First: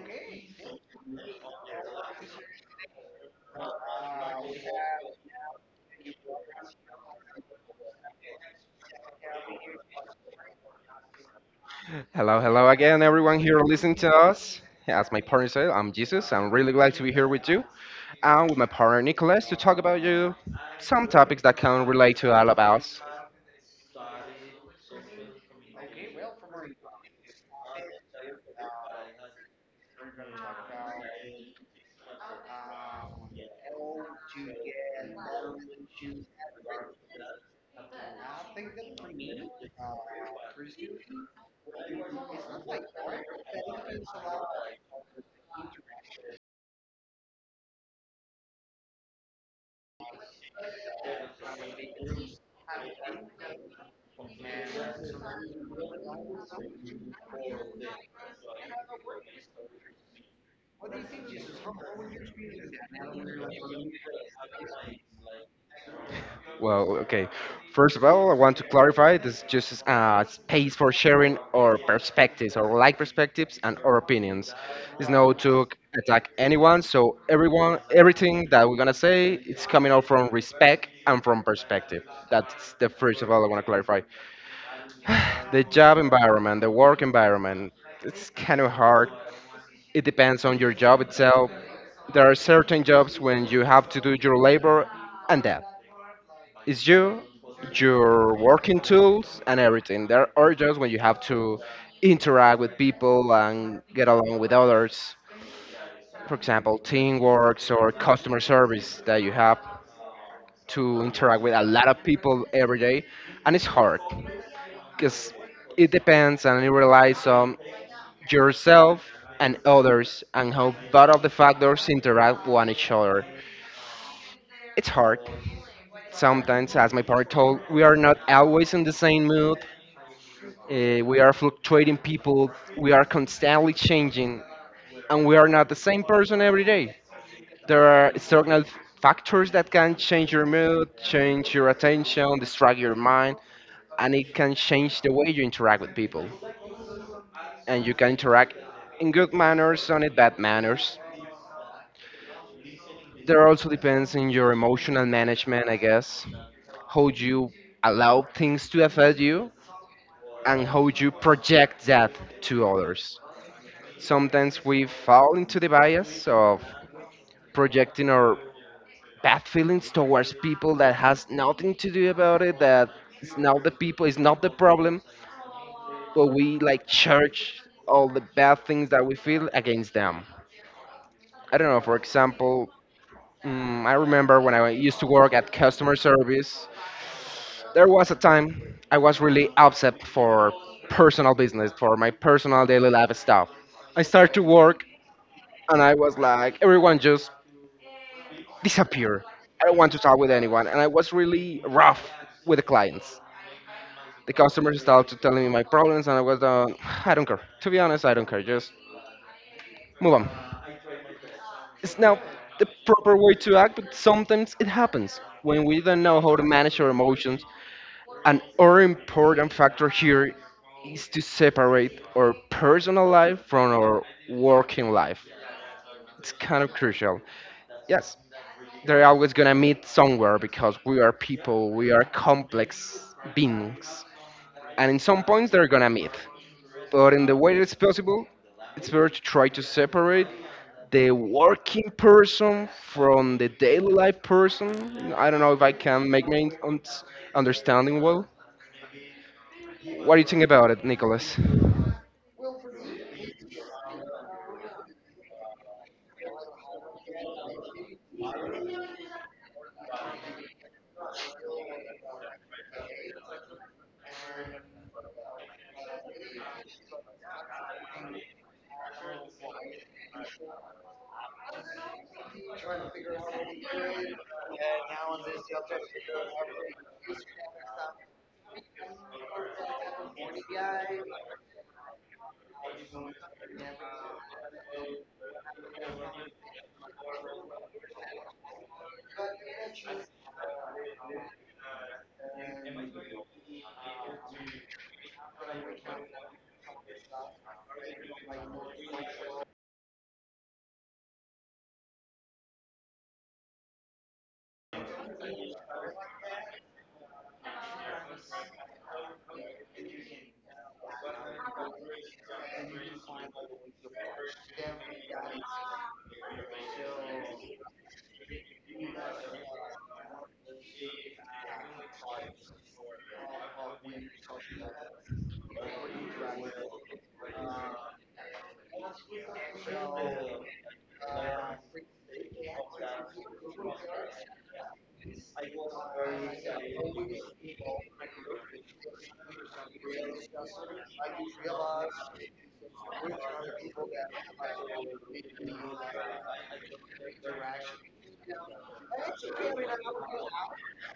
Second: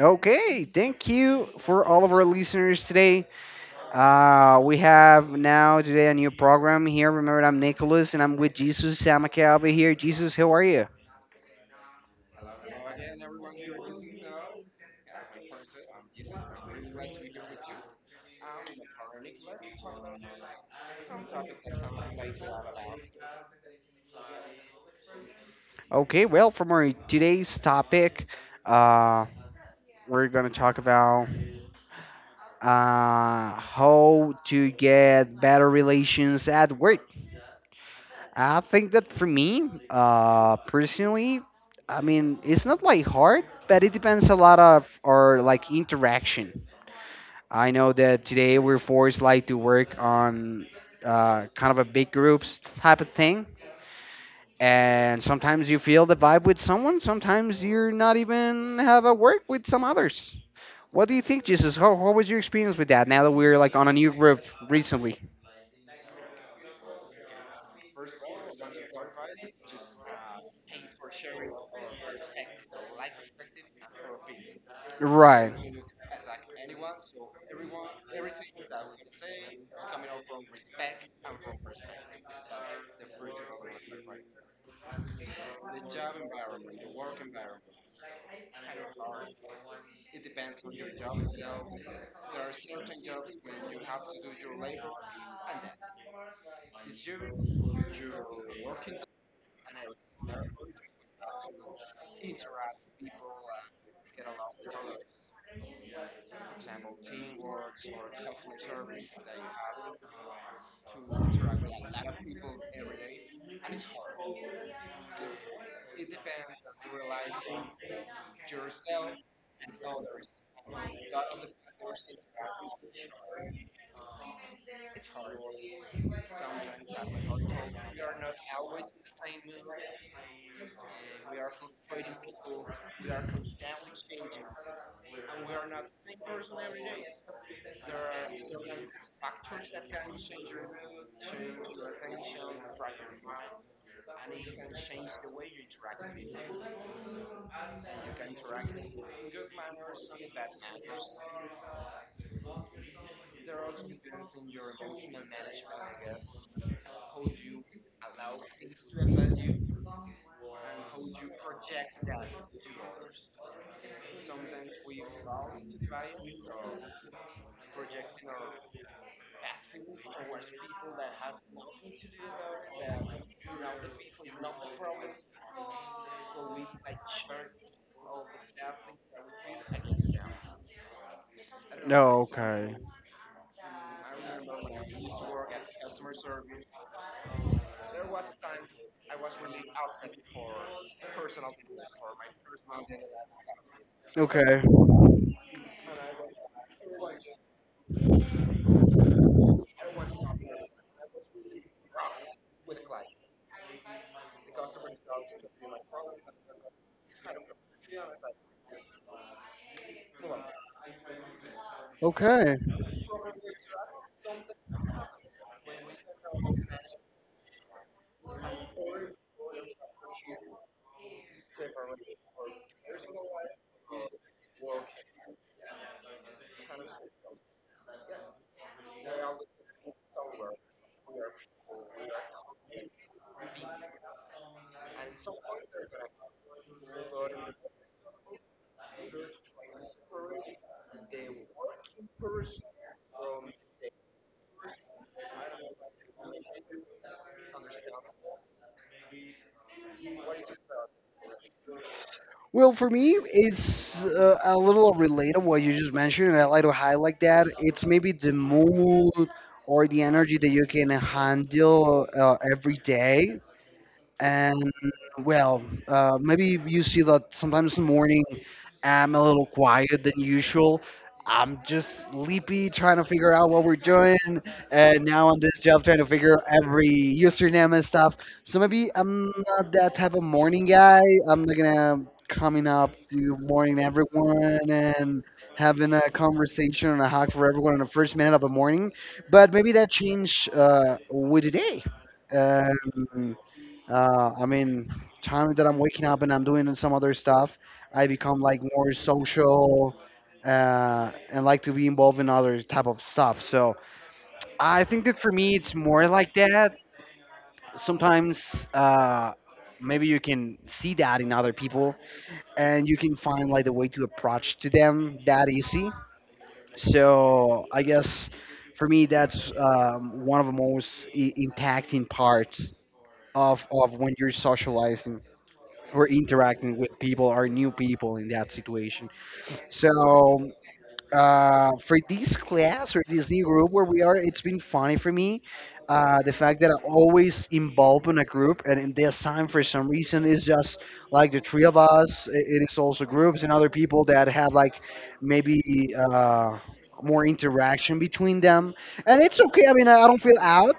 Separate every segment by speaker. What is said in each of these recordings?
Speaker 1: Okay, thank you for all of our listeners today. We have now today a new program here. Remember, I'm Nicholas and I'm with Jesus Samakaba here. Jesus, how are you?
Speaker 2: Hello, hello again, everyone here listening to us. As my partner said, I'm Jesus. I'm really glad to be here with you and with my partner Nicholas to talk about you some topics that can relate to all of us.
Speaker 1: Okay, well, from our today's topic, uh, we're gonna talk about how to get better relations at work. I think that for me, personally, I mean, it's not like hard, but it depends a lot of our like interaction. I know that today we're forced like to work on kind of a big groups type of thing, and sometimes you feel the vibe with someone. Sometimes you're not even have a work with some others. What do you think, Jesus? How was your experience with that? Now that we're like on a new group recently,
Speaker 2: Well, okay. First of all, I want to clarify this is just a space for sharing our perspectives, our like perspectives, and our opinions. It's no
Speaker 1: right?
Speaker 2: to attack anyone, so everyone, everything that we're gonna say, it's coming out from respect and from perspective. That's the first of all I want to clarify. The job environment, the work environment, it's kind of hard. It depends on your job itself. There are certain jobs when you have to do your labor and that is you, your working tools, and everything. There are jobs when you have to interact with people and get along with others. For example, teamwork or customer service that you have to interact with a lot of people every day, and it's hard because it depends and it relies on yourself and others and how both of the factors interact one each other. It's hard. Sometimes, as my partner told, we are not always in the same mood. We are fluctuating people. We are constantly changing, and we are not the same person every day. There are external factors that can change your mood, change your attention, distract your mind, and it can change the way you interact with people. And you can interact in good manners and in bad manners, there also depends on your emotional management, I guess, how you allow things to affect you and how you project that to others. Sometimes we fall into the bias of projecting our bad feelings towards people that has nothing to do about it, that it's not the people, it's not the problem, but we like church all the bad things that we feel against them. I don't know, for
Speaker 1: No,
Speaker 2: example,
Speaker 1: okay,
Speaker 2: I remember when I used to work at customer service, there was a time I was really upset for personal business, for my personal daily life stuff. I started to
Speaker 1: okay,
Speaker 2: work and I was like, everyone just disappear. I don't want to talk with anyone. And I was really rough with the clients. The customers started telling me my problems and I was, I don't care. To be honest, I don't care. Just move on. It's now the
Speaker 1: okay.
Speaker 2: proper way to act, but sometimes it happens when we don't know how to manage our emotions. An other important factor here is to separate our personal life from our working life. It's kind of crucial. Yes, they're always gonna meet somewhere because we are people, we are complex beings. And in some points they're gonna meet. But in the way that it's possible, it's better to try to separate the working person from the daily life person. I don't know if I can make my understanding well. What do you think about it, Nicholas?
Speaker 1: Well, for me, it's a little related what you just mentioned, and I like to highlight that. It's maybe the mood or the energy that you can handle every day and well, maybe you see that sometimes in the morning I'm a little quiet than usual. I'm just sleepy, trying to figure out what we're doing, and now on this job trying to figure out every username and stuff. So maybe I'm not that type of morning guy. I'm not gonna coming up to morning everyone and having a conversation and a hug for everyone in the first minute of the morning. But maybe that changed with the day. Um, I mean, time that I'm waking up and I'm doing some other stuff, I become like more social and like to be involved in other type of stuff. So I think that for me, it's more like that. Sometimes maybe you can see that in other people, and you can find like the way to approach to them that easy. So I guess for me, that's one of the most impacting parts of when you're socializing. We're interacting with people or new people in that situation. So for this class or this new group where we are, it's been funny for me. The fact that I'm always involved in a group, and in this time, for some reason, it's just like the three of us. It is also groups and other people that have like maybe uh, more interaction between them, and it's okay. I mean, I don't feel out.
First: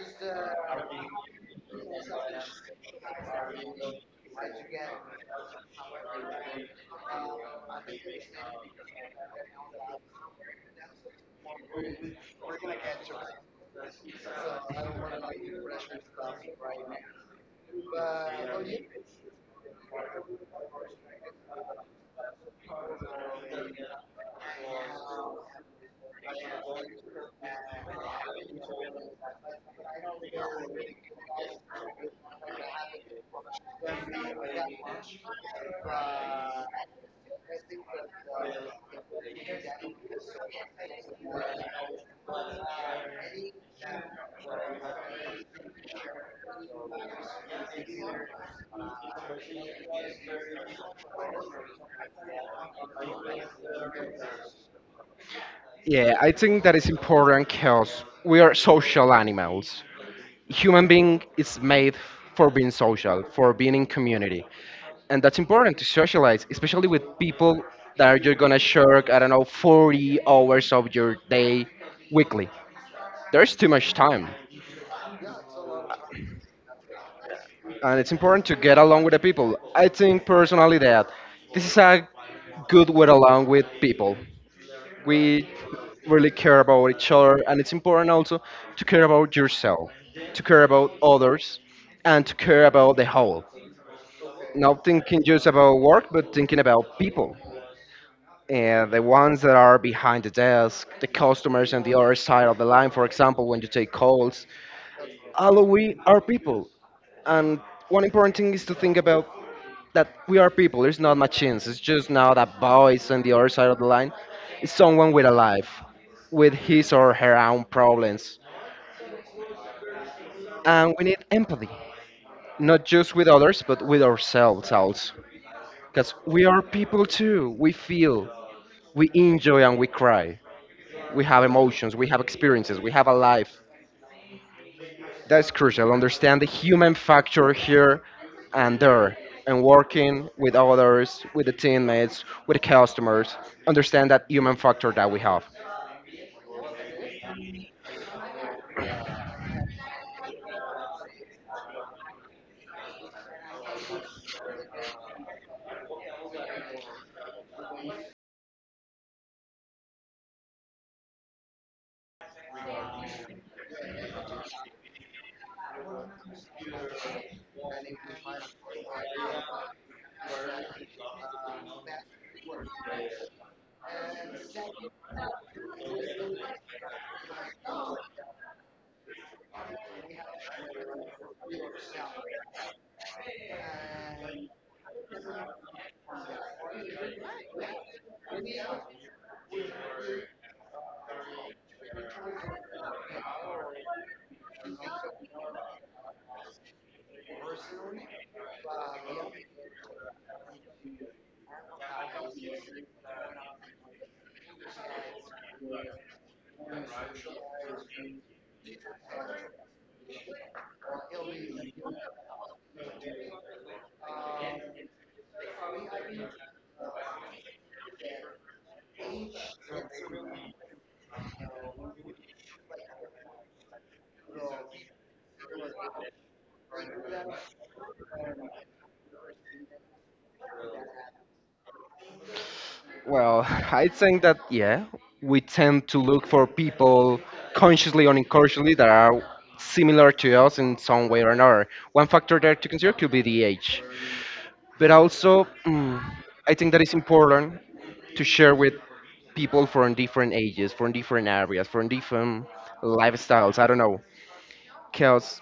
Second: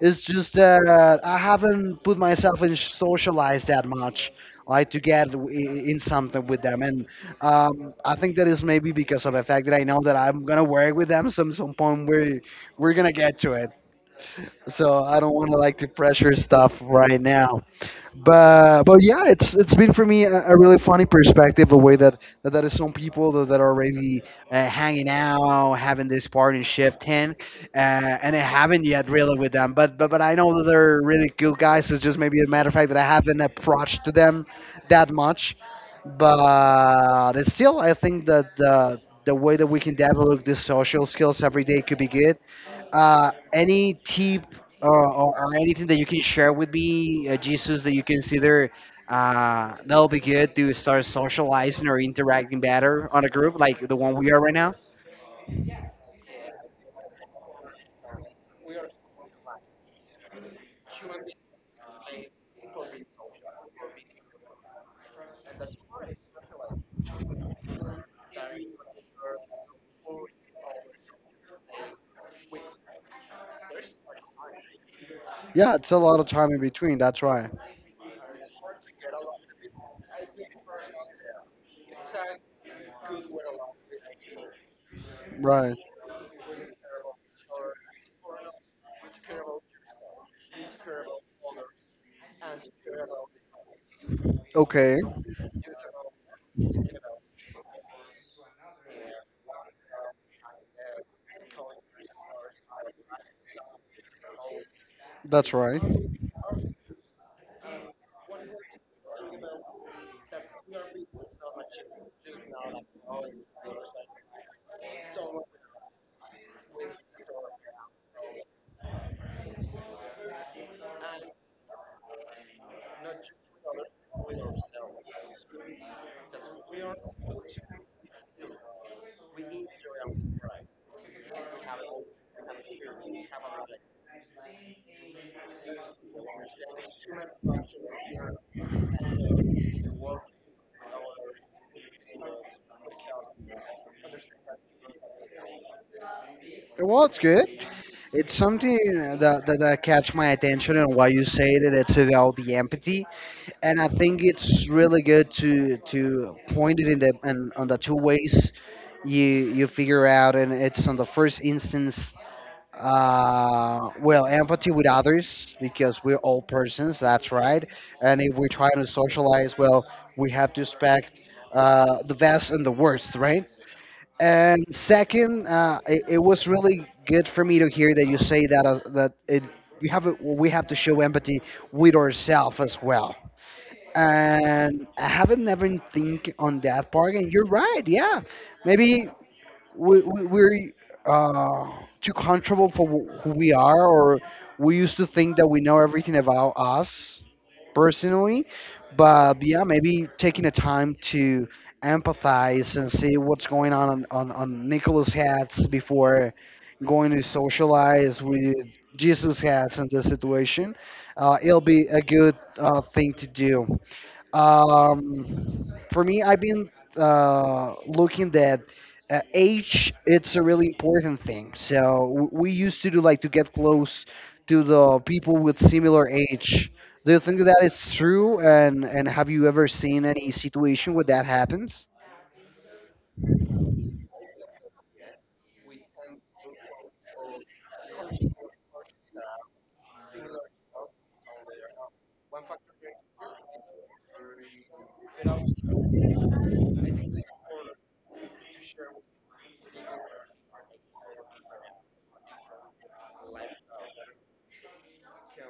Speaker 1: It's just that I haven't put myself in socialize that much, like to get in something with them. And I think that is maybe because of the fact that I know that I'm gonna work with them some point. We're gonna get to it. So I don't want to like to pressure stuff right now but yeah, it's been for me a really funny perspective, a way that that is some people that are already hanging out, having this party in shift ten, and I haven't yet really with them. But I know that they're really cool guys. It's just maybe a matter of fact that I haven't approached to them that much, but it's still I think that the way that we can develop these social skills every day could be good. Any tip or anything that you can share with me, Jesus, that you consider that'll be good to start socializing or interacting better on a group like the one we are right now?
Speaker 2: Yeah, I think that is important because we are social animals. Human being is made for being social, for being in community. And that's important to socialize, especially with people that are you're gonna share, I don't know, 40 hours of your day weekly. There's too much time.
Speaker 1: Yeah, it's a lot of time in between. That's right.
Speaker 2: And it's important to get along with the people. I think personally that this is a good way along with people. We
Speaker 1: Right.
Speaker 2: really care about each other and it's important also to care about yourself, to care about others, and to care about the whole, not
Speaker 1: Okay.
Speaker 2: thinking just about work but thinking about people and the ones that are behind the desk, the customers on the other side of the line, for example, when you take calls,
Speaker 1: That's
Speaker 2: all of
Speaker 1: right.
Speaker 2: we are people. And one important thing is to think about that we are people. There's not machines. It's just now that voice on the other side of the line is someone with a life, with his or her own problems. And we need empathy, not just with others, but with ourselves also. Because we are people too. We feel, we enjoy, and we cry. We have emotions, we have experiences, we have a life. That's crucial. Understand the human factor here and there, and working with others, with the teammates, with the customers. Understand that human factor that we have.
Speaker 1: Well, it's good. It's something that, that catch my attention and why you say that it's about the empathy. And I think it's really good to point it in the and on the two ways you you figure out and it's on the first instance well empathy with others because we're all persons that's right and if we're trying to socialize well we have to expect the best and the worst right and second, it was really good for me to hear that you say that that it you have a, we have to show empathy with ourselves as well. And I haven't never think on that part. And you're right, yeah. Maybe we're uh, too comfortable for who we are, or we used to think that we know everything about us personally. But yeah, maybe taking the time to empathize and see what's going on on Nicholas' hats before going to socialize with Jesus' hats in this situation. It'll be a good thing to do. For me, I've been looking that age it's a really important thing so we used to do like to get close to the people with similar age do you think that is true and have you ever seen any situation where that happens
Speaker 2: Well, I think that yeah, we tend to look for people consciously or unconsciously that are similar to us in some way or another. One factor there to consider could be the age. But also I think that it's important to share with people from different ages, from different areas, from different lifestyles. I don't know, because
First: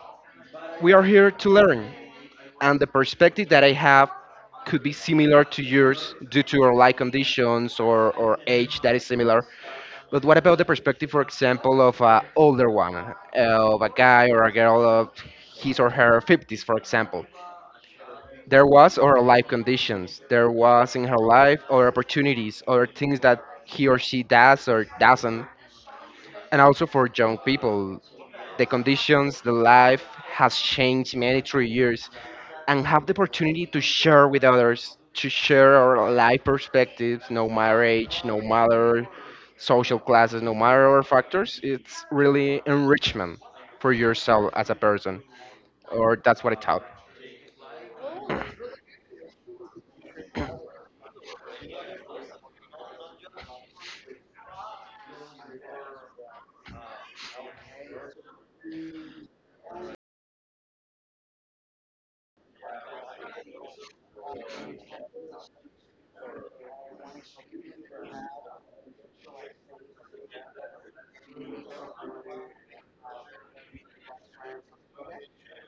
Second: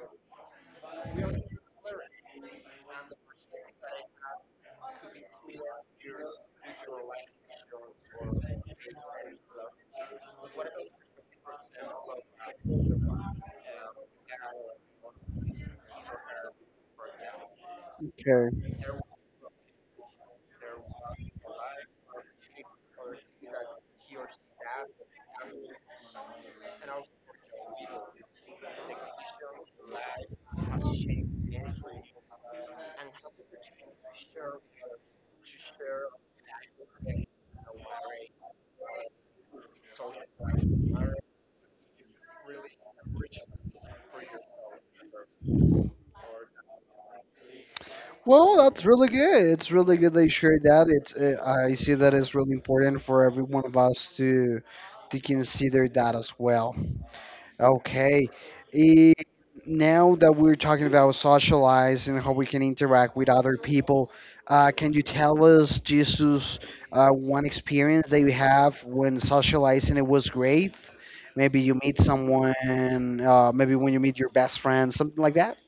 Speaker 2: we are here to learn, and the perspective that I have could be similar to yours due to our life conditions or age that is similar. But what about the perspective, for example, of an older one, of a guy or a girl of his or her 50s, for example? There
Speaker 1: okay
Speaker 2: was or life conditions there was in her life, other opportunities, other things that he or she does or doesn't. And also for young people, the conditions, the life has changed many through years, and have the opportunity to share with others, to share our life perspectives, no matter age, no matter social classes, no matter our factors, it's really enrichment for yourself as a person, or that's what I thought.
Speaker 1: well that's really good it's really good they share that it's I see that it's really important for every one of us to consider that as well. Okay. Eh, now that we're talking about socialize and how we can interact with other people, can you tell us, Jesus, one experience that you have when socializing it was great? Maybe you meet someone, maybe when you meet your best friend, something like that.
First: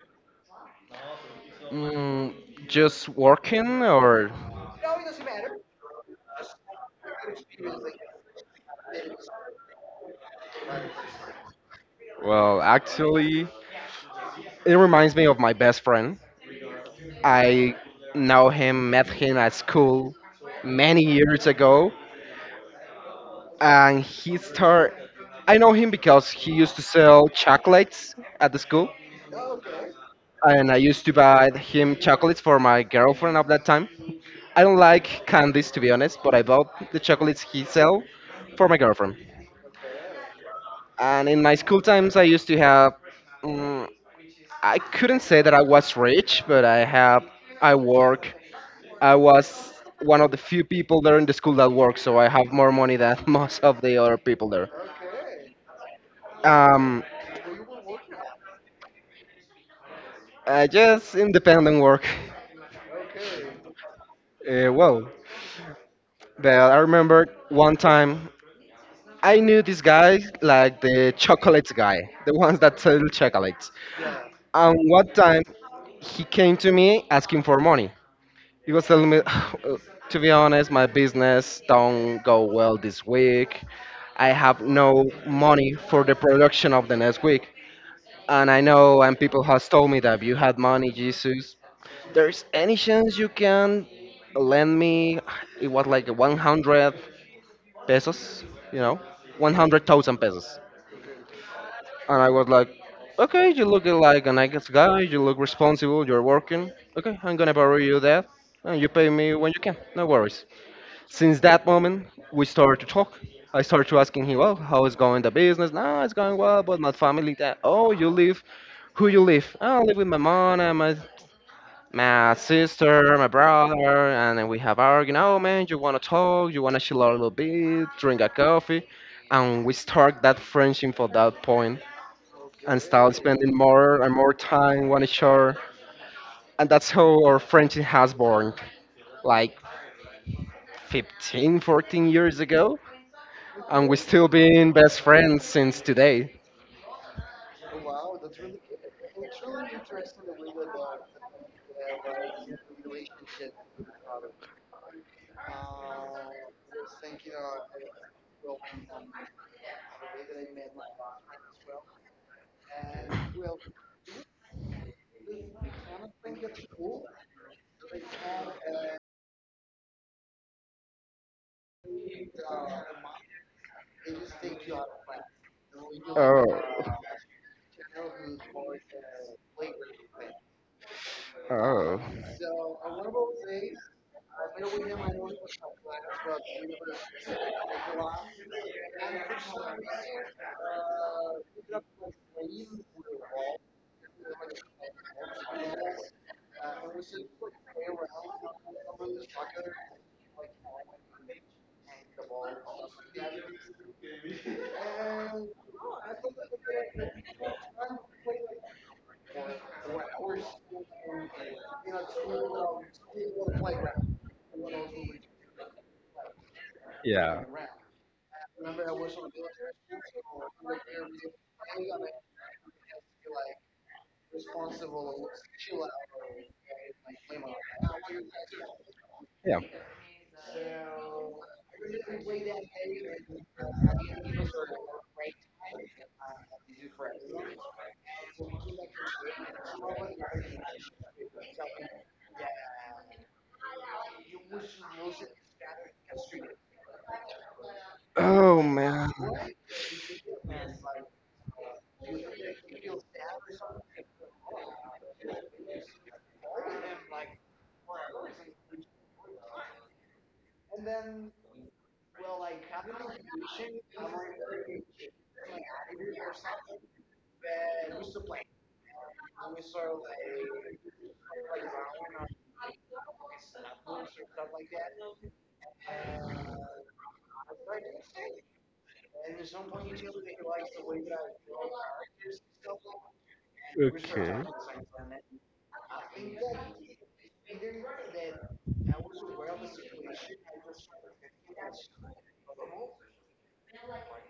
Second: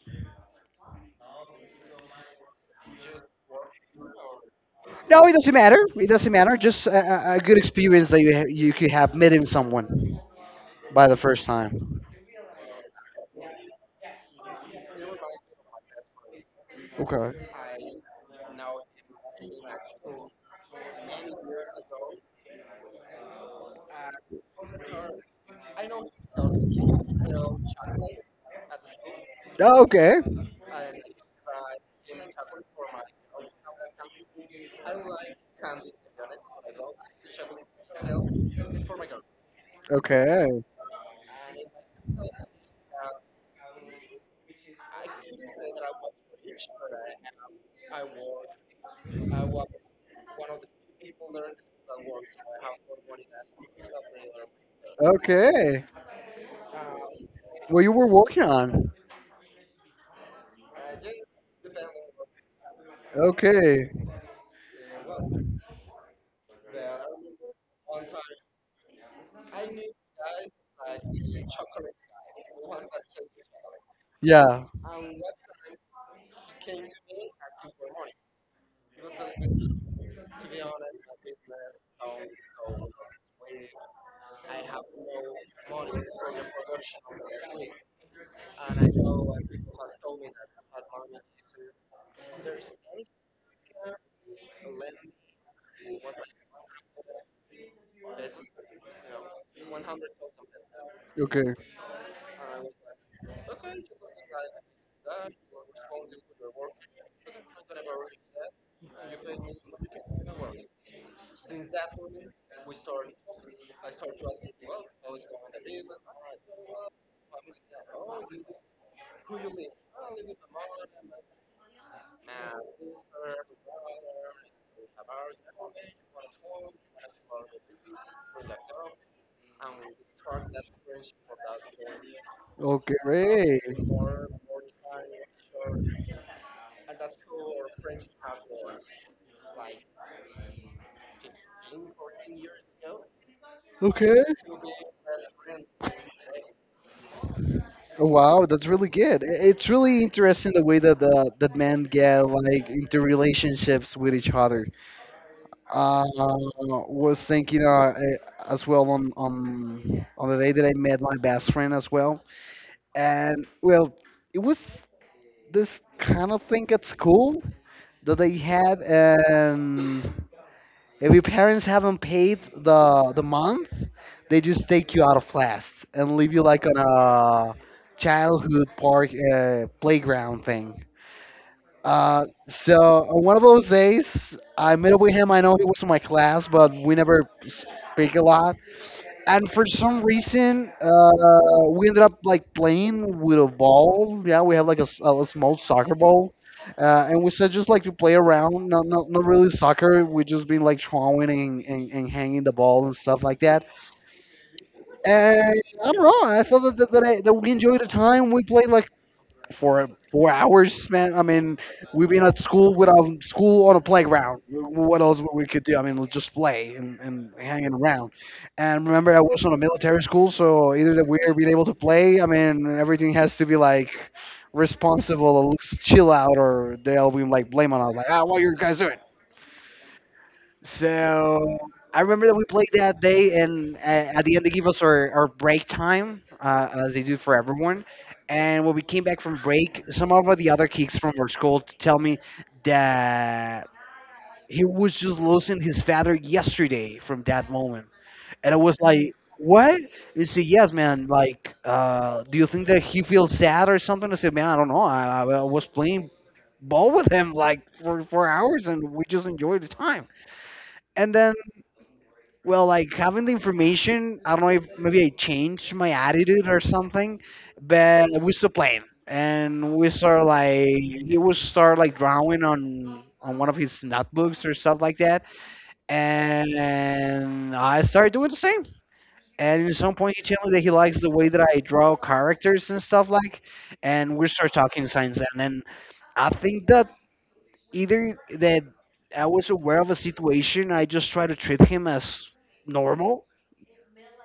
Speaker 2: Mm, just working or
Speaker 1: No, it doesn't matter. It doesn't matter. Just a good experience that you ha you could have meeting someone by the first time.
Speaker 2: well actually it reminds me of my best friend.
Speaker 1: Okay.
Speaker 2: I know him, met him at school many years ago, and he start, I know him because he used to sell chocolates at the school,
Speaker 1: Okay.
Speaker 2: and I used to buy him chocolates for my girlfriend of that time. I don't like candies, to be honest, but I bought the chocolates he sell for my girlfriend.
Speaker 1: Okay.
Speaker 2: And in my school times I used to have mm, I couldn't say that I was rich, but I have, I work. I was one of the few people there in the school that work, so I have more money than most of the other people there.
Speaker 1: Okay.
Speaker 2: Um,
Speaker 1: What you were working on?
Speaker 2: I just independent work.
Speaker 1: Okay.
Speaker 2: Well, but I remember one time I knew this guy, like the chocolates guy, the ones that sell chocolates.
Speaker 1: Yeah.
Speaker 2: And one time he came to me asking for money. He was telling me, to be honest, my business don't go well this week. I have no money for the production of the next week. And I know, and people has told me that you had money, Jesus. There's any chance you can lend me? It was like 100 pesos, you know, 100,000 pesos.
Speaker 1: Okay.
Speaker 2: And I was like, okay, you look like a nice guy. You look responsible. You're working. Okay, I'm gonna borrow you that, and you pay me when you can. No worries. Since that moment, we started to talk. I started to asking him, well, how is going the business? No, it's going well, but my family, that, oh, you live, who you live? "Ah, I live with my mom and my sister, my brother, and then we have arguing, oh man, you want to talk, you want to chill out a little bit, drink a coffee. And we start that friendship for that point and
Speaker 1: Okay.
Speaker 2: start spending
Speaker 1: Great.
Speaker 2: more and more time on each other. And that's how our friendship has born. Like 15, 14 years ago, and we
Speaker 1: Okay.
Speaker 2: still been best friends since today.
Speaker 1: Oh, wow, that's really good. It's really interesting the way that the that men get like into relationships with each other. Uh, was thinking as well on on the day that I met my best friend as well, and well, it was this kind of thing at school that they had, and if your parents haven't paid the month, they just take you out of class and leave
Speaker 2: Oh,
Speaker 1: you like on a childhood park playground thing.
Speaker 2: oh,
Speaker 1: So on one of those days, I met up with him. I know he was in my class, but we never speak a lot and for some reason, we ended up like playing with a ball. Yeah, we have like a, a small soccer ball, and we said just like to play around. Not really soccer. We just been like throwing and hanging the ball and stuff like that. And I don't know. I thought that that we enjoyed the time. We played like for 4 hours, man. I mean, we've been at school without school on a playground. What else we could do? I mean, we'll just play and
Speaker 2: yeah,
Speaker 1: hanging around. And remember, I was on a military school, so either that we're being able to play. I mean, everything has to be like responsible or looks chill out, or they'll be like blame on us, like, ah,
Speaker 2: yeah.
Speaker 1: so I remember that we played that day, and at the end they give us our break time, as they do for everyone. And when we came back from break, some of the other kids from our school tell me that he was just losing his father yesterday from that moment. And I
Speaker 2: Oh
Speaker 1: was
Speaker 2: man.
Speaker 1: like, what? He said, yes, man. Like, do you think that he feels sad or something? I said, man, I don't know. I was playing ball with him like for hours, and we just enjoyed the time. And then well, like having the information, I don't know if maybe I changed my attitude or something, but we still playing, and we start like he would start like drawing on one of his notebooks or stuff like that, and I started doing the same. And at some point, he told me that he likes the way that I draw characters and stuff like, and
Speaker 2: Okay.
Speaker 1: we start talking signs, and then I think that either that I was aware of a situation, I just try to treat him as normal,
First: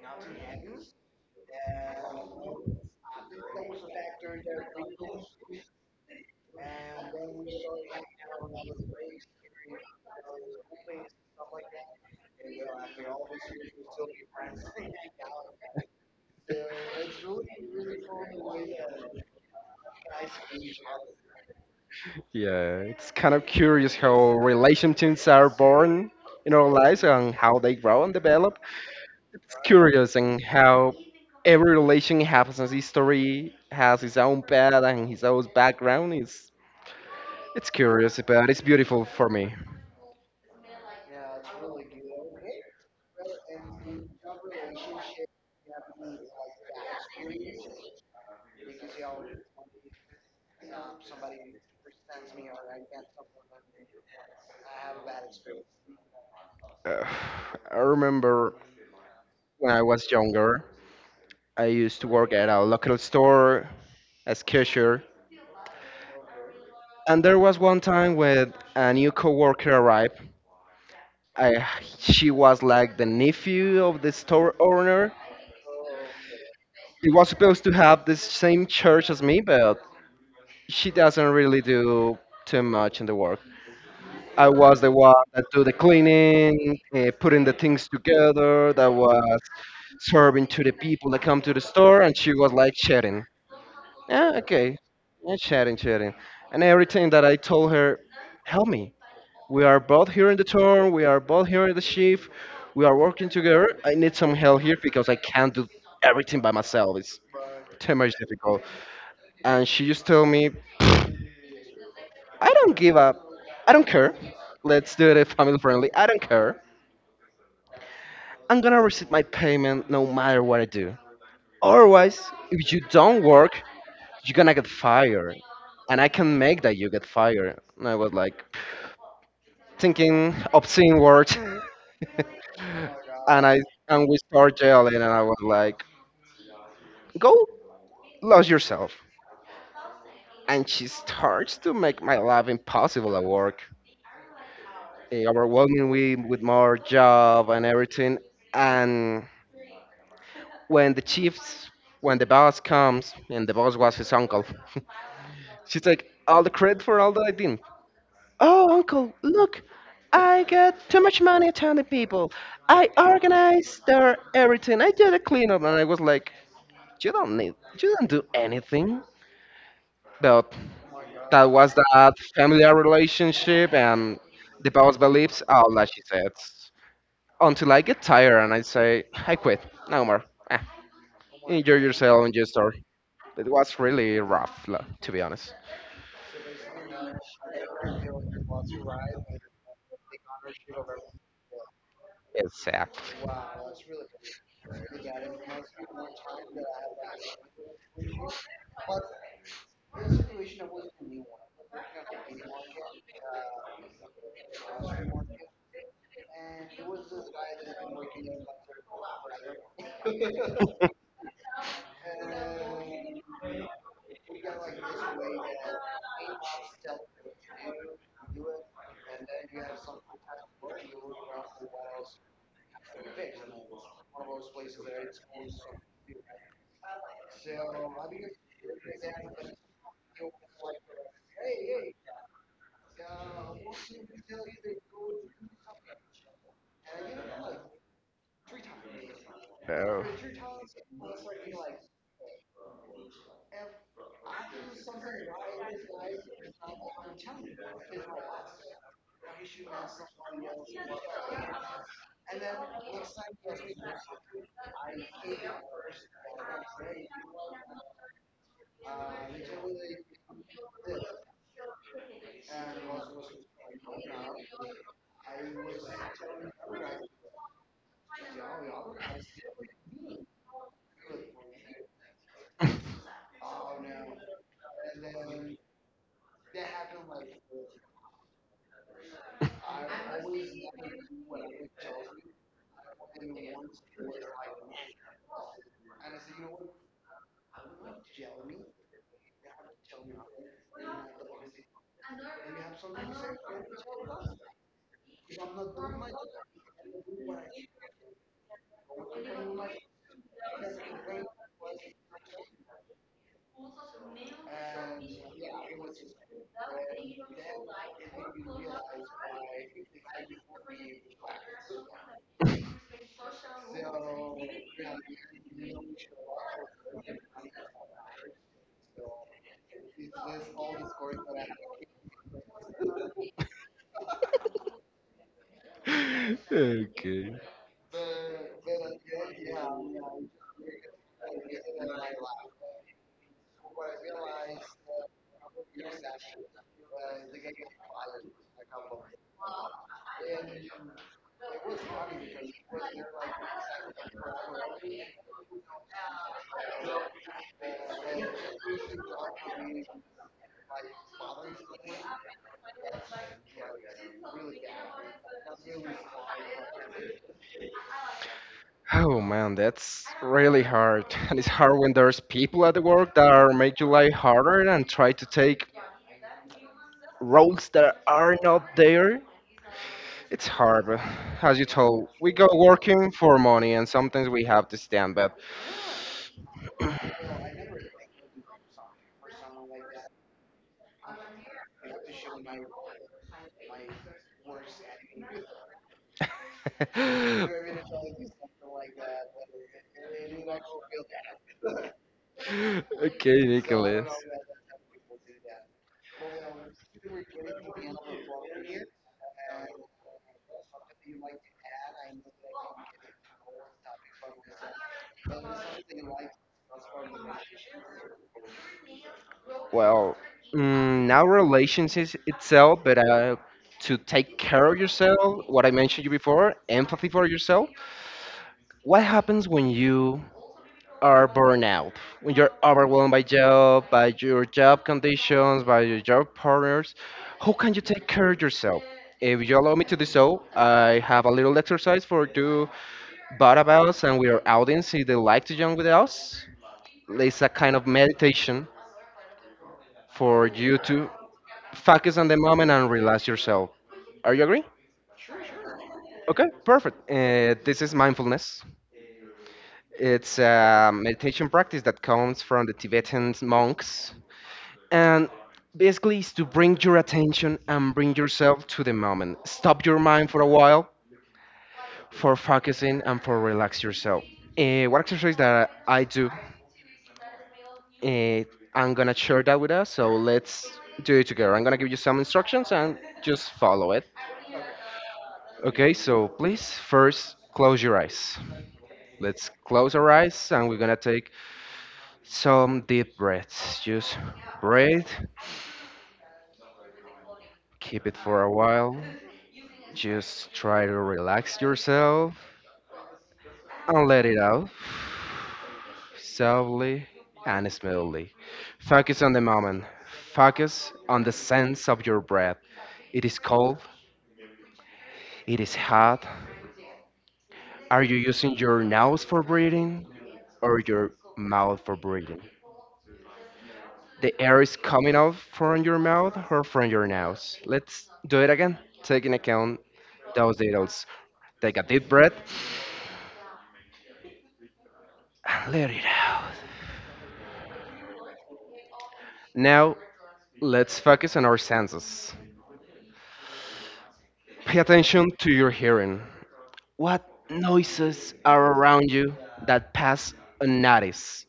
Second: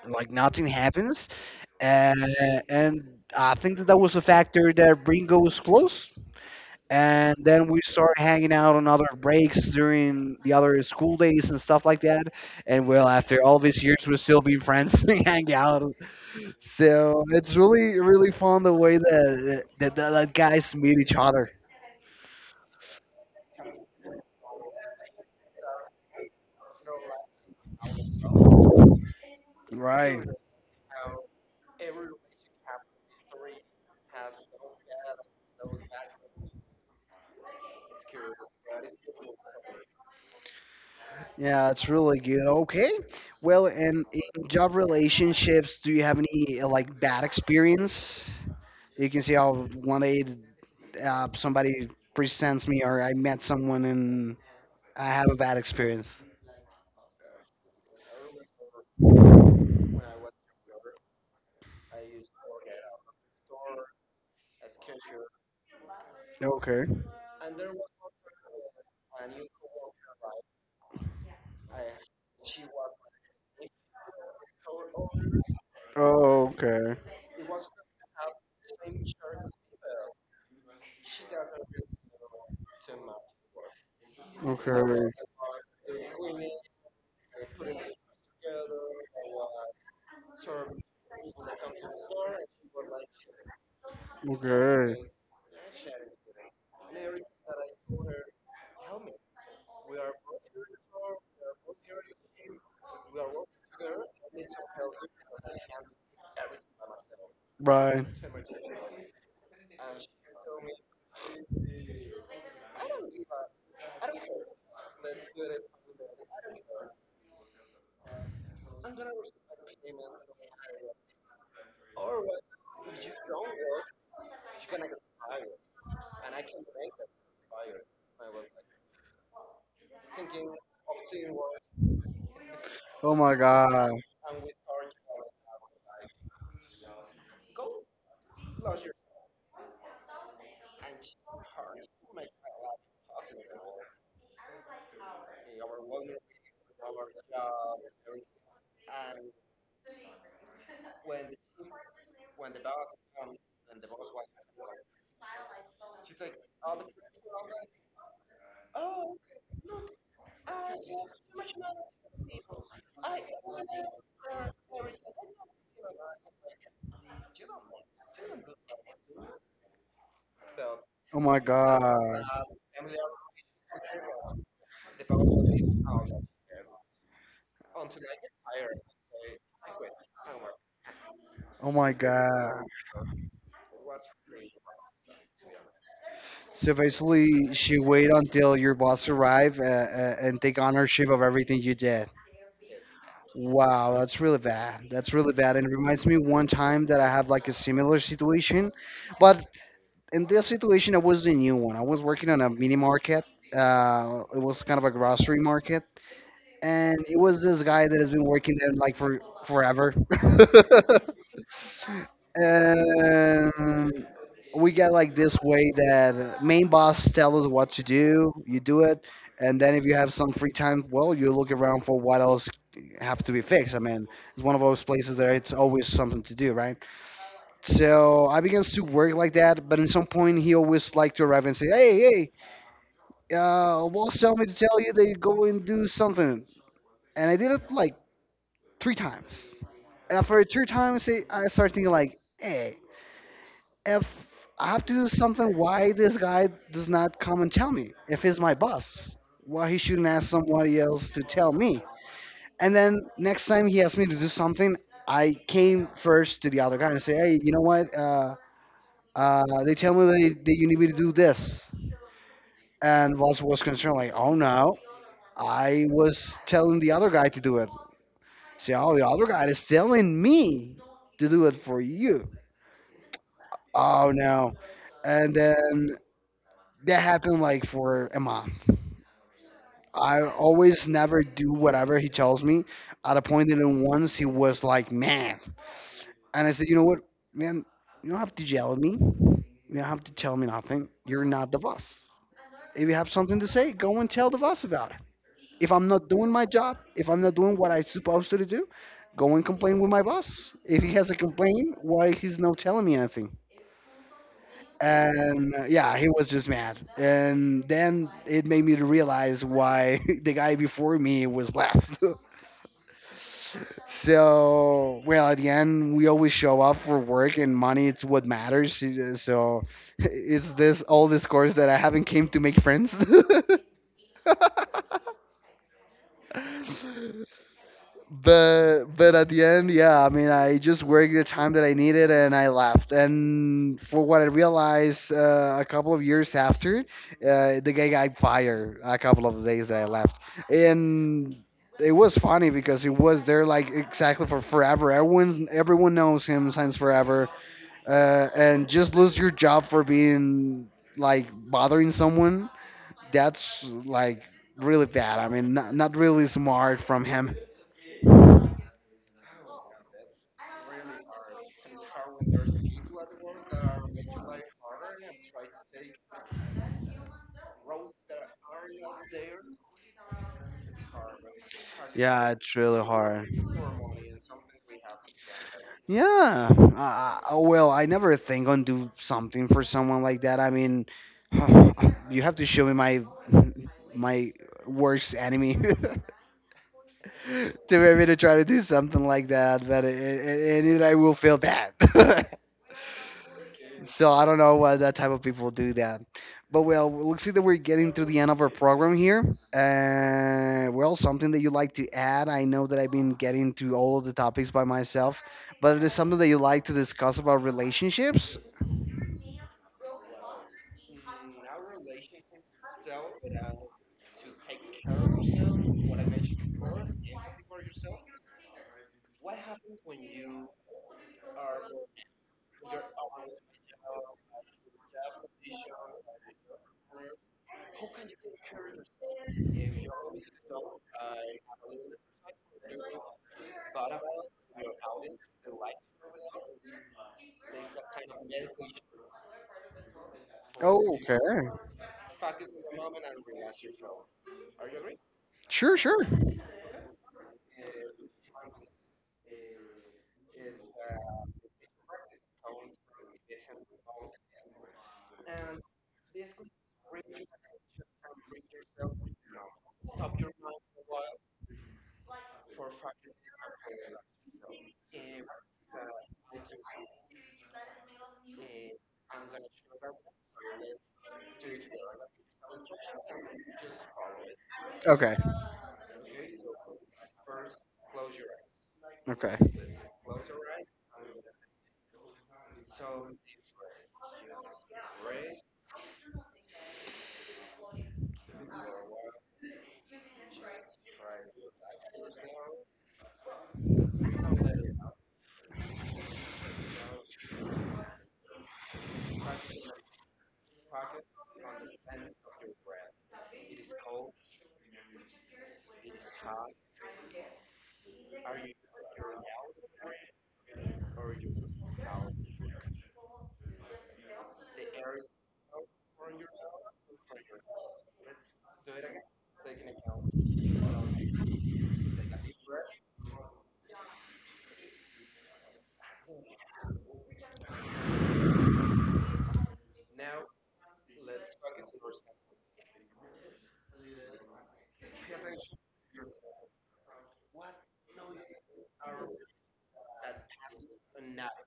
Speaker 1: like nothing happens. Uh, and I think that that was a factor that Ringo was close. And then we started hanging out on other breaks during the other school days and stuff like that. And well, after all these years, we're still being friends and hang out. So it's really, really fun the way that that guys meet each other.
Speaker 2: Yeah, it's kind of curious how relationships are born in our lives and how they grow and develop. It's curious
Speaker 1: Right.
Speaker 2: and how every relation has its history, has its own path and his own background. It's curious, but it's beautiful for me.
Speaker 1: Yeah, it's really good. Okay. Well, and in job relationships, do you have any like bad experience? You can see how one day somebody presents me or I met someone and I have a bad experience.
Speaker 2: Uh, I remember when I was younger, I used to work at a local store as cashier.
Speaker 1: Okay.
Speaker 2: And there was one time when a new coworker arrived. I, she was like the nephew of the store owner.
Speaker 1: Oh, okay.
Speaker 2: He was supposed to have the same church as me, but she doesn't really do too much in the work. I was the
Speaker 1: Okay.
Speaker 2: one that do the cleaning, putting the things together, that was serving to the people that come to the store, and she was like sharing. Yeah, okay.
Speaker 1: Okay.
Speaker 2: Yeah, chatting, chatting. And everything that I told her, help me. We are both here in the tour, we are both here in the shift, we are working together. I need some help here because I can't do everything by myself. It's
Speaker 1: Right.
Speaker 2: too much difficult. And she just told me, I don't give up. I don't care. Let's do it family friendly. I don't care. I'm gonna receive my payment no matter what I do. Otherwise, if you don't work, you're gonna get fired. And I can make that you get fired. And I was like, thinking obscene words,
Speaker 1: Oh my
Speaker 2: and I
Speaker 1: god.
Speaker 2: and we start yelling, and I was like, "Go lose yourself." And she starts to make my life impossible at work, overwhelming me with more job and everything. And when the chiefs, when the boss comes, and the boss was his uncle, she's like, "All the credit for all that I did. Oh, uncle, look. I got too much money telling people. I organized their everything. I did a cleanup." And I was like, "You don't need, you don't do anything." But
Speaker 1: Oh my
Speaker 2: that was that
Speaker 1: god.
Speaker 2: familiar relationship, and the boss believes all that she said, until I get tired and I say, "I quit, no more. Eh,
Speaker 1: Oh
Speaker 2: Enjoy
Speaker 1: my
Speaker 2: yourself, enjoy your
Speaker 1: god.
Speaker 2: story." It was really rough, to be honest.
Speaker 1: So basically, she wait until your boss arrive and take ownership of everything you did.
Speaker 2: It's sad.
Speaker 1: Wow, that's really bad. That's really bad. And it reminds me one time that I had like a similar situation, but in this situation, I was the new one. I was working on a mini market. It was kind of a grocery market, and it was this guy that has been working there like for forever. And we got like this way that main boss tell us what to do, you do it. And then if you have some free time, well, you look around for what else have to be fixed. I mean, it's one of those places that it's always something to do, right? So I began to work like that, but at some point he always liked to arrive and say, hey, hey. Boss tell me to tell you that you go and do something. And I did it like three times.
Speaker 2: Oh.
Speaker 1: And after three times I started thinking like, hey, if I have to do something, why this guy does not come and tell me? If he's my boss, why he shouldn't ask somebody else to tell me? And then next time he asked me to do something, I came first to the other guy and say, hey, you know what? They tell me that you need me to do this. And boss was concerned, like, oh no, I was telling the other guy to do it. Say, oh, the other guy is telling me to do it for you. Oh no. And then that happened like for Emma. I always never do whatever he tells me. At a point in once he was like, man. And I said, you know what, man, you don't have to yell at me. You don't have to tell me nothing. You're not the boss. If you have something to say, go and tell the boss about it. If I'm not doing my job, if I'm not doing what I'm supposed to do, go and complain with my boss. If he has a complaint, why he's not telling me anything? And Yeah, he was just mad. And then it made me to realize why the guy before me was left. So, well, at the end, we always show up for work and money. It's what matters. So, is this all this course that I haven't came to make friends?
Speaker 2: Okay.
Speaker 1: But at the end, yeah, I mean, I just worked the time that I needed and I left. And for what I realized a couple of years after, the guy got fired a couple of days that I left. And it was funny because he was there like exactly for forever. Everyone knows him since forever. And just lose your job for being like bothering someone, that's like really bad. I mean, not really smart from him.
Speaker 2: Oh man, that's really hard. And it's hard when there's people at the work that are make your life harder and try to take roles that are not there. It's hard, but as you told,
Speaker 1: Yeah,
Speaker 2: we go
Speaker 1: it's really
Speaker 2: working
Speaker 1: hard.
Speaker 2: for money, and sometimes we have to stand up.
Speaker 1: Yeah. Well, I never think on do something for someone like that. I mean, you have to show me my my worst enemy to maybe to
Speaker 2: Okay,
Speaker 1: try to do something like that. But it, I will feel bad.
Speaker 2: Nicholas.
Speaker 1: So I don't know why that type of people do that. But well, looks like that we're getting to the end of our program here. Well, something that you like to add? I know that I've been getting to all of the topics by myself, but it is something that you like to discuss about relationships.
Speaker 2: Well, now relationships itself, but to take care of yourself, what I mentioned you before, empathy for yourself. What happens when you are burnout. When you're overwhelmed by job, by your job conditions, by your job partners, how can you take care of yourself? If you allow me to do so, I have a little exercise for two Barabas, and we are audience if they like to join with us. It's a kind of meditation for you
Speaker 1: Oh,
Speaker 2: to
Speaker 1: okay.
Speaker 2: focus on the moment and relax yourself. Are you agree?
Speaker 1: Sure, sure.
Speaker 2: Okay, perfect. This is mindfulness. It's a meditation practice that comes from the Tibetan monks. And basically, is to bring your attention and bring yourself to the moment. Stop your mind for a while for focusing and for relax yourself. What exercise that I do, uh, I'm gonna share that with us. So let's do it together. I'm gonna give you some instructions and just follow it.
Speaker 1: Okay,
Speaker 2: Okay, so please first close your eyes.
Speaker 1: okay.
Speaker 2: Let's close our eyes, and we're gonna take some deep breaths. Just breathe, keep it for a while. Just try to relax yourself and let it out softly and smoothly. Focus on the moment. Focus on the sense of your breath. It is cold, it is hot. Are you using your nose for breathing or your mouth for breathing? The air is coming out from your mouth or from your nose. Let's do it again. Taking account those details. Take a deep breath and let it out. Now let's focus on our senses. Pay attention to your hearing. What noises are around you that pass unnoticed?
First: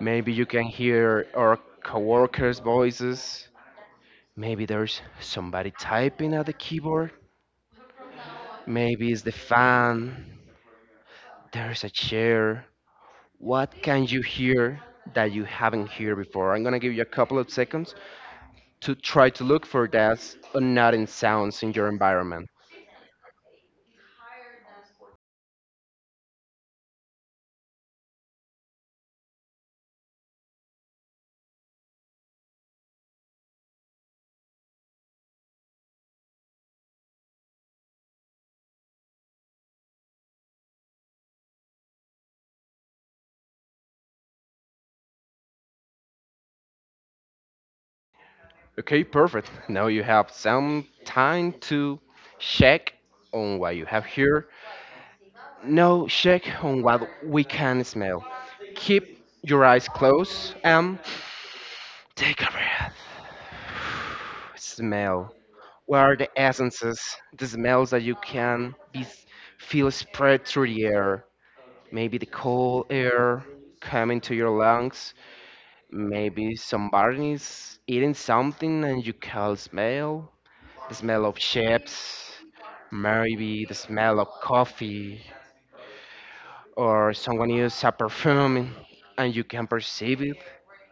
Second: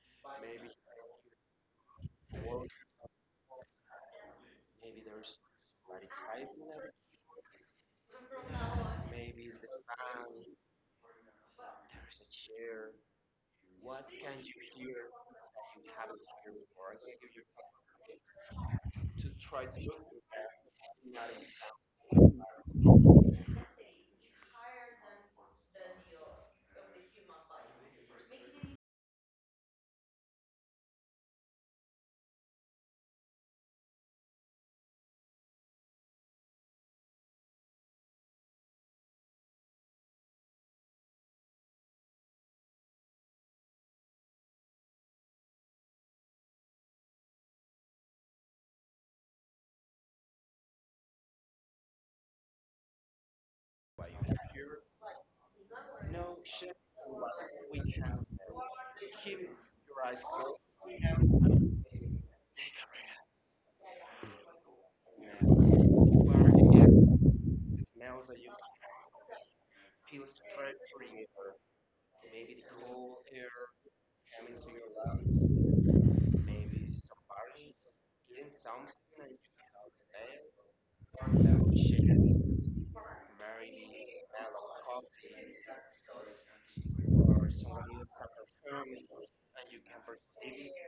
Speaker 2: Maybe you can hear our coworkers' voices. Maybe there's somebody typing at the keyboard. Maybe it's the fan. There's a chair. What can you hear that you haven't heard before? I'm gonna give you a couple of seconds to try to look for those unnoticed sounds in your environment. Okay, perfect. Now you have some time to check on what you have here. Now check on what we can smell. Keep your eyes closed and take a breath. Smell. What are the essences, the smells that you can be, feel spread through the air? Maybe the cold air coming to your lungs. Maybe somebody is eating something and you can smell the smell of chips, maybe the smell of coffee, or someone uses a perfume and you can perceive it,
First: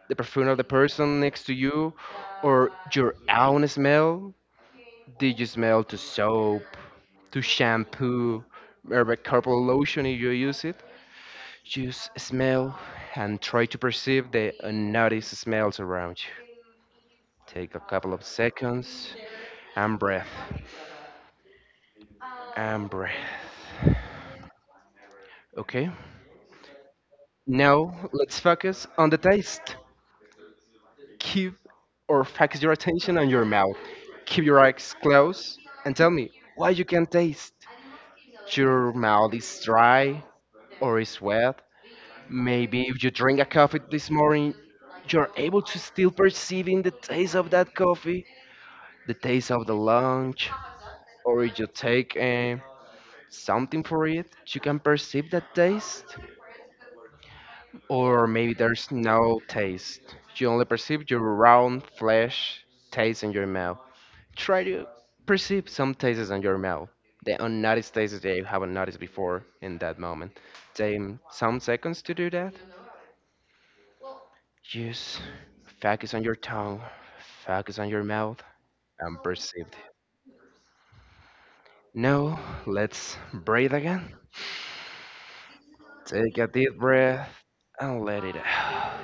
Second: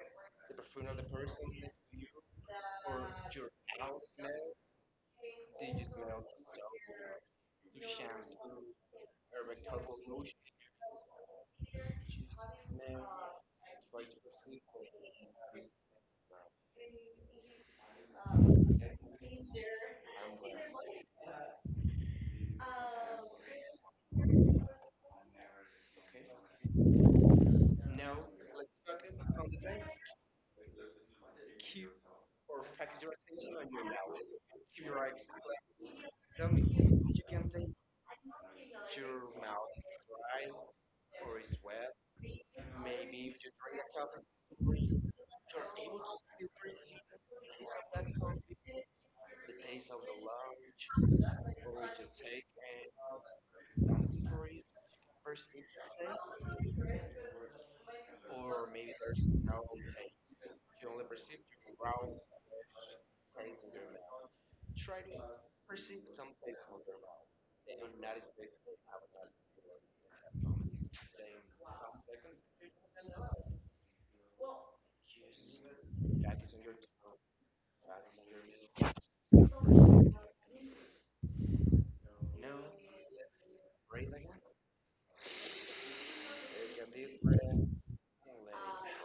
Speaker 2: the perfume of the person next to you, or your own smell. Did you smell to soap, to shampoo, maybe corporal lotion if you use it? Just smell and try to perceive the unnoticed smells around you. Take a couple of seconds and breath and breath. Okay? Now, let's focus on the taste. Keep or focus your attention on your mouth. Keep your eyes closed and tell me what you can taste. Your mouth is dry or is wet. Maybe if you drink a coffee this morning, you're able to still perceiving the taste of that coffee, the taste of the lunch, or if you take something for it, you can perceive that taste. Or maybe there's no taste. You only perceive your round flesh taste in your mouth. Try to perceive some tastes in your mouth. The unnoticed tastes that you haven't noticed before in that moment. Take some seconds to do that. Just focus on your tongue, focus on your mouth, and perceive it. Now, let's breathe again. Take a deep breath and let it out.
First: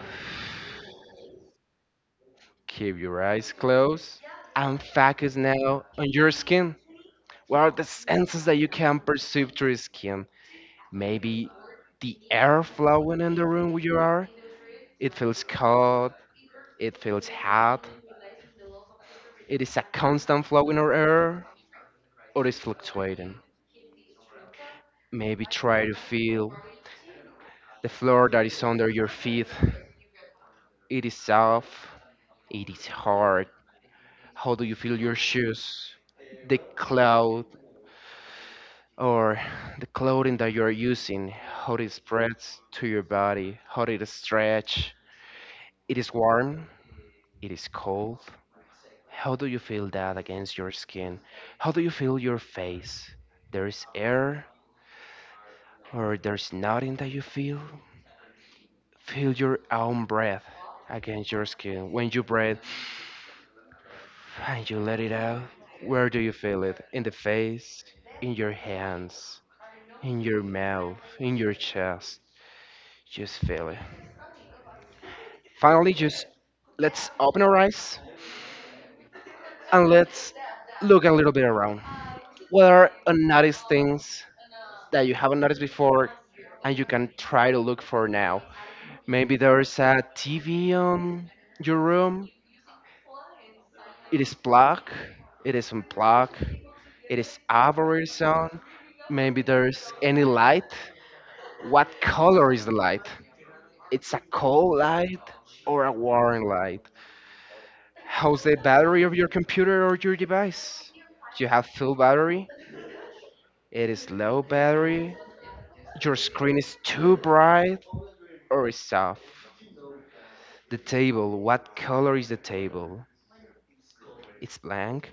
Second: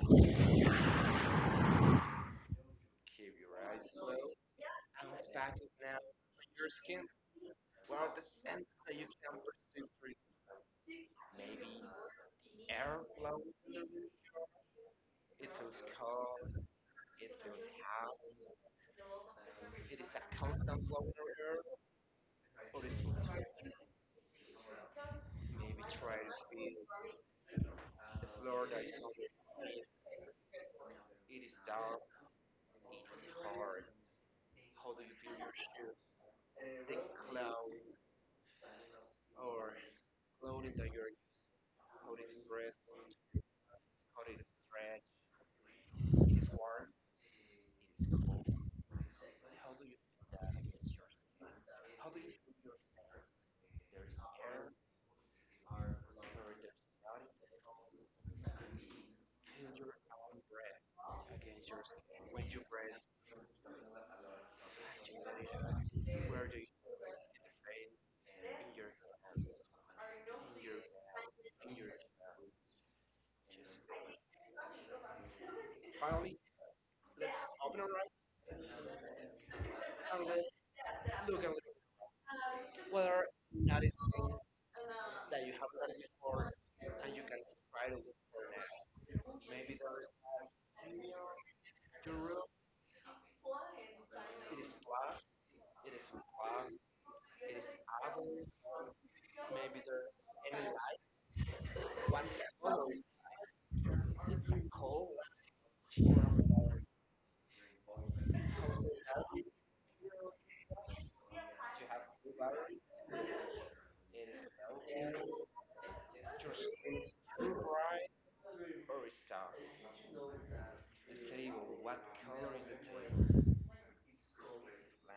Speaker 2: Keep your eyes closed and focus now on your skin. What are the senses that you can perceive through skin? Maybe the air flowing in the room where you are. It feels cold, it feels hot. It is a constant flowing of air or it's fluctuating. Maybe try to feel the floor that is under your feet. It is soft, it is hard. How do you feel your shoes? The cloud or the clothing that you're using, how it spreads to your body, how it stretch. It is warm, it is cold. How do you feel that against your skin? How do you feel your face? There is air or there's nothing that you feel? Feel your own breath against your skin. When you breathe and you let it out, where do you feel it? In the face, in your hands, in your mouth, in your chest. Just feel it. Finally, just let's open our eyes and let's look a little bit around. What are unnoticed things that you haven't noticed before and you can try to look for now? Maybe there's a TV on your room. It is plugged, it is unplugged, it is off or it is on. Maybe there's any light. What color is the light? It's a cold light or a warm light? How's the battery of your computer or your device? Do you have full battery? It is low battery. Your screen is too bright or it's off. The table, what color is the table? It's blank.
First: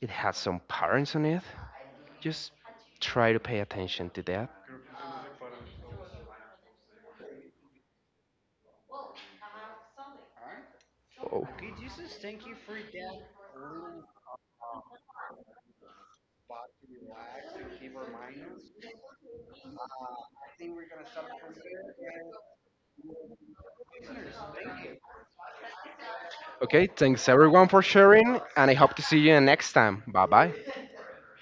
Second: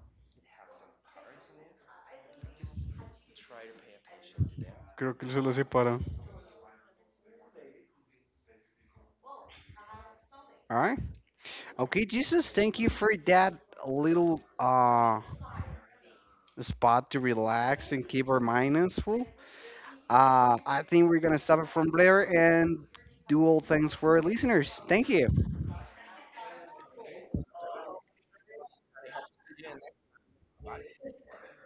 Speaker 2: It has some patterns on it. Just try to pay attention to that.
Speaker 1: Creo que se lo separa. All right.
Speaker 2: Oh.
Speaker 1: Okay, Jesus, thank you for that little spot to relax and keep our minds full. I think we're going to stop it from there and do all things for our listeners. Thank you.
Speaker 2: Okay, thanks everyone for sharing, and I hope to see you next time. Bye bye.